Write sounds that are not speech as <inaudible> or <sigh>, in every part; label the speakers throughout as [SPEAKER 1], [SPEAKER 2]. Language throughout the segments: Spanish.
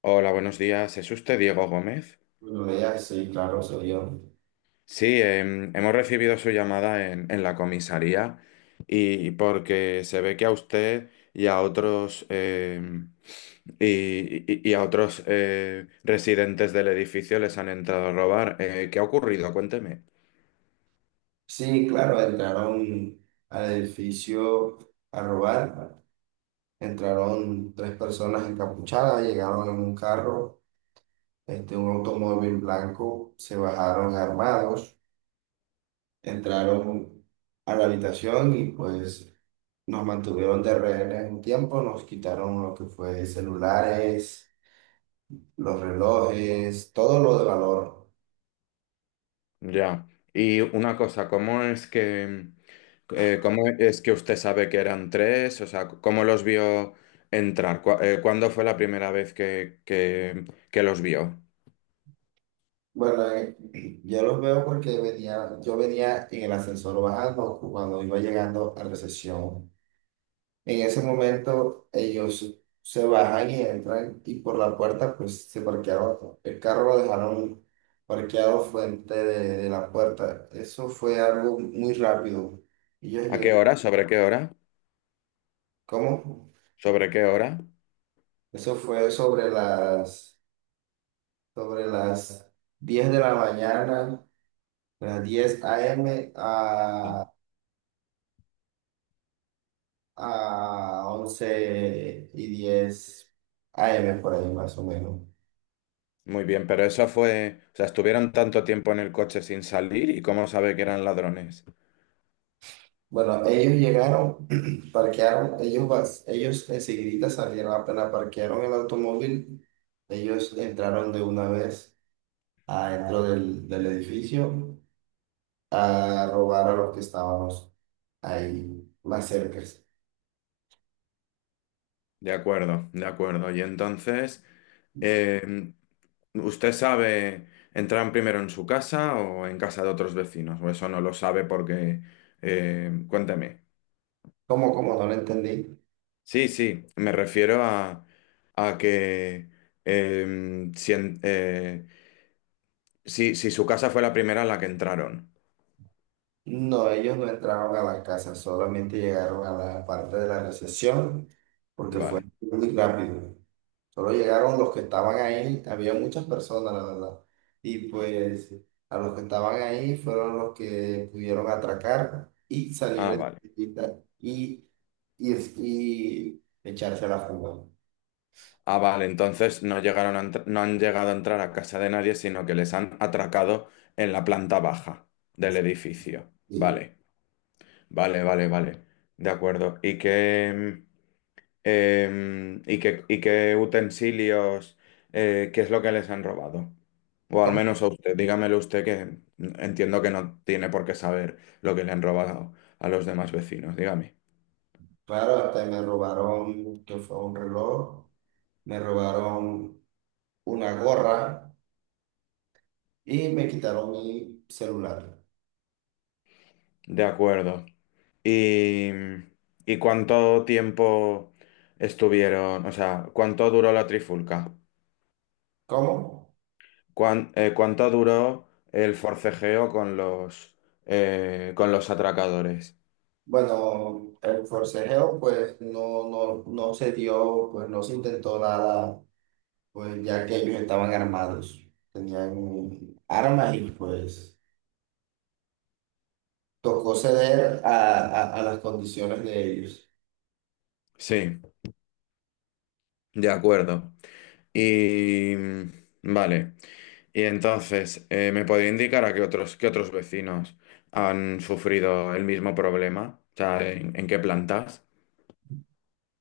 [SPEAKER 1] Hola, buenos días. ¿Es usted Diego Gómez?
[SPEAKER 2] Lo veía, sí, claro, soy yo.
[SPEAKER 1] Sí, hemos recibido su llamada en la comisaría y porque se ve que a usted y a otros y, y a otros residentes del edificio les han entrado a robar. ¿Qué ha ocurrido? Cuénteme.
[SPEAKER 2] Sí, claro, entraron al edificio a robar. Entraron tres personas encapuchadas, llegaron en un carro, un automóvil blanco, se bajaron armados, entraron a la habitación y pues nos mantuvieron de rehenes un tiempo, nos quitaron lo que fue celulares, los relojes, todo lo de valor.
[SPEAKER 1] Ya. Y una cosa, cómo es que usted sabe que eran tres? O sea, ¿cómo los vio entrar? ¿Cuándo fue la primera vez que los vio?
[SPEAKER 2] Bueno, yo los veo porque yo venía en el ascensor bajando cuando iba llegando a recepción. En ese momento ellos se bajan y entran y por la puerta pues se parquearon. El carro lo dejaron parqueado frente de la puerta. Eso fue algo muy rápido. Ellos
[SPEAKER 1] ¿A qué hora?
[SPEAKER 2] llegaron.
[SPEAKER 1] ¿Sobre qué hora?
[SPEAKER 2] ¿Cómo?
[SPEAKER 1] ¿Sobre qué hora?
[SPEAKER 2] Eso fue sobre las 10 de la mañana, las 10 a.m. a once y 10 AM por ahí más o menos.
[SPEAKER 1] Muy bien, pero eso fue, o sea, estuvieron tanto tiempo en el coche sin salir y cómo sabe que eran ladrones.
[SPEAKER 2] Bueno, ellos llegaron, <clears throat> parquearon, ellos enseguida salieron, apenas parquearon el automóvil, ellos entraron de una vez adentro del edificio a robar a los que estábamos ahí más cerca.
[SPEAKER 1] De acuerdo, de acuerdo. Y entonces, eh, ¿usted sabe, entraron primero en su casa o en casa de otros vecinos? O eso no lo sabe porque, cuénteme.
[SPEAKER 2] Como no lo entendí.
[SPEAKER 1] Sí, sí, me refiero a que si, si su casa fue la primera a la que entraron.
[SPEAKER 2] No, ellos no entraron a la casa, solamente llegaron a la parte de la recepción porque fue
[SPEAKER 1] Vale.
[SPEAKER 2] muy rápido. Solo llegaron los que estaban ahí, había muchas personas, la verdad. Y pues a los que estaban ahí fueron los que pudieron atracar y salir
[SPEAKER 1] Ah,
[SPEAKER 2] de
[SPEAKER 1] vale.
[SPEAKER 2] la tienda y echarse a la fuga.
[SPEAKER 1] Ah, vale, entonces no llegaron a no han llegado a entrar a casa de nadie, sino que les han atracado en la planta baja del edificio.
[SPEAKER 2] Sí.
[SPEAKER 1] Vale, vale, vale, vale. De acuerdo. ¿Y qué, y qué, y qué utensilios, qué es lo que les han robado? O al
[SPEAKER 2] ¿Cómo?
[SPEAKER 1] menos a usted, dígamelo usted que entiendo que no tiene por qué saber lo que le han robado a los demás vecinos. Dígame.
[SPEAKER 2] Claro, hasta me robaron, que fue un reloj, me robaron una gorra y me quitaron mi celular.
[SPEAKER 1] De acuerdo. ¿Y, y cuánto tiempo estuvieron? O sea, ¿cuánto duró la trifulca?
[SPEAKER 2] ¿Cómo?
[SPEAKER 1] ¿Cuánto duró el forcejeo con los atracadores?
[SPEAKER 2] Bueno, el forcejeo pues no se dio, pues no se intentó nada, pues ya que ellos estaban armados, tenían armas y pues tocó ceder a las condiciones de ellos.
[SPEAKER 1] Sí, de acuerdo. Y vale. Y entonces, ¿me podría indicar a qué otros vecinos han sufrido el mismo problema? O sea, ¿en qué plantas?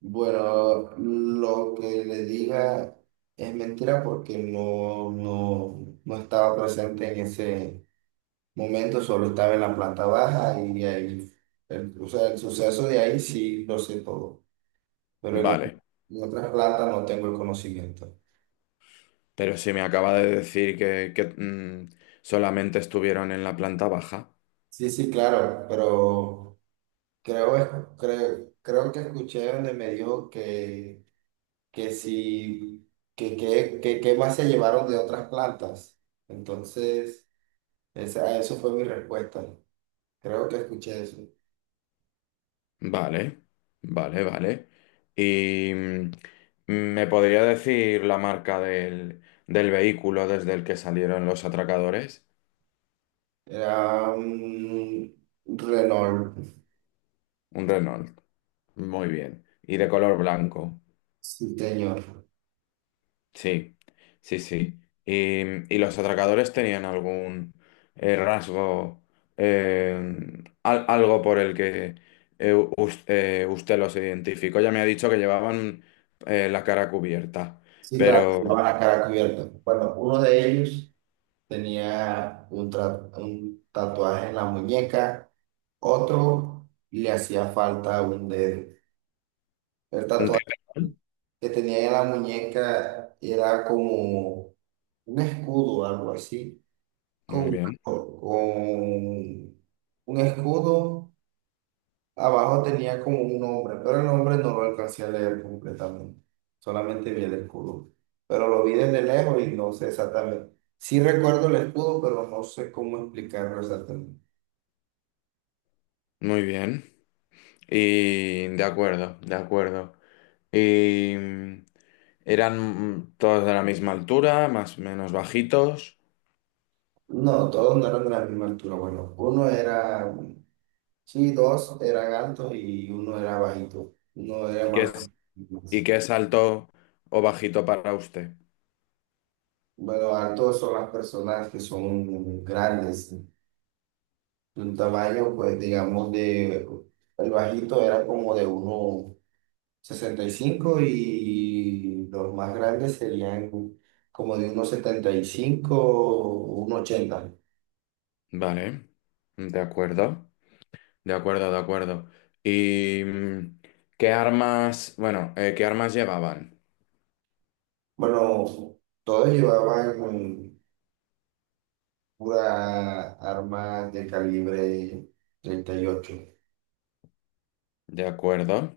[SPEAKER 2] Bueno, lo que le diga es mentira porque no estaba presente en ese momento, solo estaba en la planta baja y ahí, o sea, el suceso de ahí sí lo sé todo, pero
[SPEAKER 1] Vale.
[SPEAKER 2] en otras plantas no tengo el conocimiento.
[SPEAKER 1] Pero si me acaba de decir que, solamente estuvieron en la planta baja.
[SPEAKER 2] Sí, sí, claro, pero creo, es- creo que escuché donde me dijo que si, que más se llevaron de otras plantas. Entonces, eso fue mi respuesta. Creo que escuché eso.
[SPEAKER 1] Vale, vale, vale. ¿Y mm, me podría decir la marca del, del vehículo desde el que salieron los atracadores?
[SPEAKER 2] Era un Renault,
[SPEAKER 1] Un Renault. Muy bien. Y de color blanco.
[SPEAKER 2] sí, señor.
[SPEAKER 1] Sí, sí, sí. Y, ¿y los atracadores tenían algún rasgo, algo por el que usted los identificó? Ya me ha dicho que llevaban la cara cubierta,
[SPEAKER 2] Sí, claro,
[SPEAKER 1] pero
[SPEAKER 2] llevaban la cara cubierta. Bueno, uno de ellos tenía un tatuaje en la muñeca, otro le hacía falta un dedo. El
[SPEAKER 1] un
[SPEAKER 2] tatuaje
[SPEAKER 1] kepecón.
[SPEAKER 2] que tenía en la muñeca era como un escudo, algo así,
[SPEAKER 1] Muy
[SPEAKER 2] con,
[SPEAKER 1] bien,
[SPEAKER 2] con un escudo. Abajo tenía como un nombre, pero el nombre no lo alcancé a leer completamente. Solamente vi el escudo. Pero lo vi desde lejos y no sé exactamente. Sí recuerdo el escudo, pero no sé cómo explicarlo exactamente.
[SPEAKER 1] muy bien. Y de acuerdo, de acuerdo. Y mm, eran mm, todos de la misma altura, más o menos bajitos.
[SPEAKER 2] No, todos no eran de la misma altura. Bueno, uno era, sí, dos eran altos y uno era bajito. Uno
[SPEAKER 1] ¿Y
[SPEAKER 2] era
[SPEAKER 1] qué
[SPEAKER 2] más
[SPEAKER 1] es, y
[SPEAKER 2] más-
[SPEAKER 1] qué es alto o bajito para usted?
[SPEAKER 2] Bueno, altos son las personas que son grandes, de un tamaño, pues digamos, el bajito era como de 1,65 y los más grandes serían como de unos 75 o un 80.
[SPEAKER 1] Vale, de acuerdo, de acuerdo, de acuerdo. ¿Y mm, qué armas, bueno, qué armas llevaban?
[SPEAKER 2] Bueno, todos llevaban pura arma de calibre 38.
[SPEAKER 1] De acuerdo.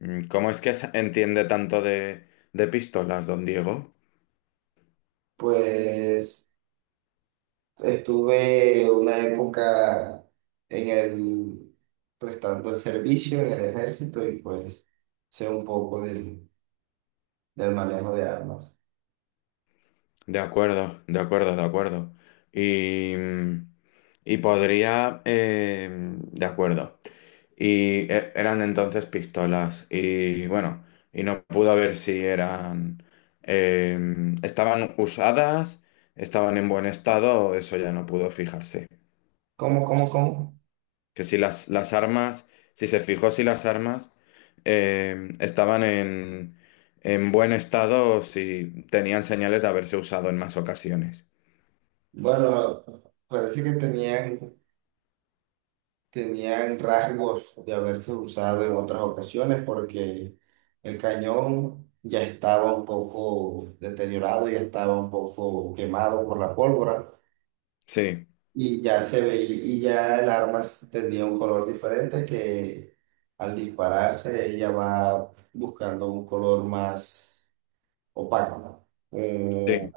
[SPEAKER 1] Mm, ¿cómo es que entiende tanto de pistolas, don Diego?
[SPEAKER 2] Pues estuve una época en el prestando el servicio en el ejército, y pues sé un poco del manejo de armas.
[SPEAKER 1] De acuerdo, de acuerdo, de acuerdo. Y, mm, y podría, de acuerdo. Y eran entonces pistolas. Y bueno, y no pudo ver si eran... em, estaban usadas, estaban en buen estado, eso ya no pudo fijarse.
[SPEAKER 2] ¿Cómo, cómo, cómo?
[SPEAKER 1] Que si las, las armas, si se fijó si las armas em, estaban en buen estado, si tenían señales de haberse usado en más ocasiones.
[SPEAKER 2] Bueno, parece que tenían rasgos de haberse usado en otras ocasiones porque el cañón ya estaba un poco deteriorado, ya estaba un poco quemado por la pólvora,
[SPEAKER 1] Sí,
[SPEAKER 2] y ya se veía, y ya el arma tenía un color diferente, que al dispararse ella va buscando un color más opaco, ¿no?
[SPEAKER 1] sí,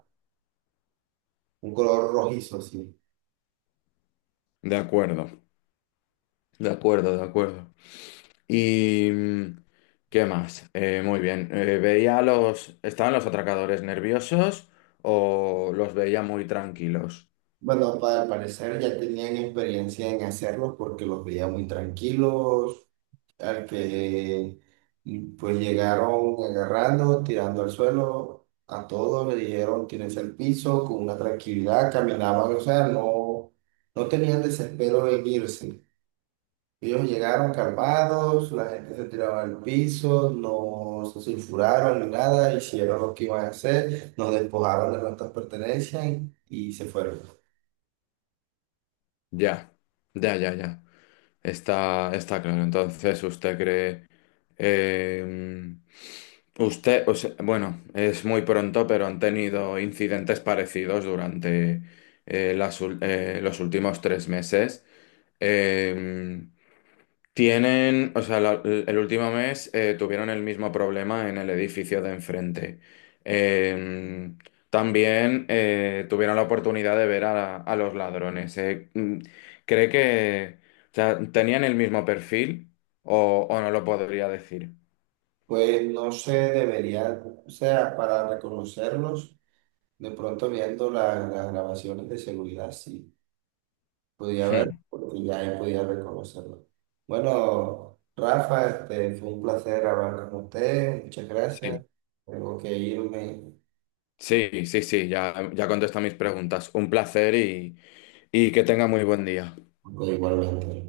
[SPEAKER 2] Un color rojizo, sí.
[SPEAKER 1] de acuerdo, de acuerdo, de acuerdo. ¿Y mm, qué más? Muy bien. Veía a los... ¿Estaban los atracadores nerviosos o los veía muy tranquilos?
[SPEAKER 2] Bueno, al parecer ya tenían experiencia en hacerlos porque los veía muy tranquilos, al que pues llegaron agarrando, tirando al suelo, a todos le dijeron tienes el piso, con una tranquilidad caminaban, o sea, no, no tenían desespero en irse. Ellos llegaron calmados, la gente se tiraba al piso, no se sulfuraron ni nada, hicieron lo que iban a hacer, nos despojaron de nuestras pertenencias y se fueron.
[SPEAKER 1] Ya, ya, ya, ya. Está, está claro. Entonces, ¿usted cree... eh, usted, o sea, bueno, es muy pronto, pero han tenido incidentes parecidos durante los últimos 3 meses. Eh, Tienen, o sea, el último mes tuvieron el mismo problema en el edificio de enfrente. Eh, también tuvieron la oportunidad de ver a los ladrones. Mm, cree que, o sea, tenían el mismo perfil o no lo podría decir.
[SPEAKER 2] Pues no se debería, o sea, para reconocerlos, de pronto viendo las grabaciones de seguridad, sí, podía ver,
[SPEAKER 1] Hmm,
[SPEAKER 2] porque ya ahí podía reconocerlos. Bueno, Rafa, fue un placer hablar con usted, muchas
[SPEAKER 1] sí,
[SPEAKER 2] gracias. Tengo que irme,
[SPEAKER 1] sí, sí, sí, ya, ya contesta mis preguntas. Un placer y que tenga muy buen día.
[SPEAKER 2] pero igualmente.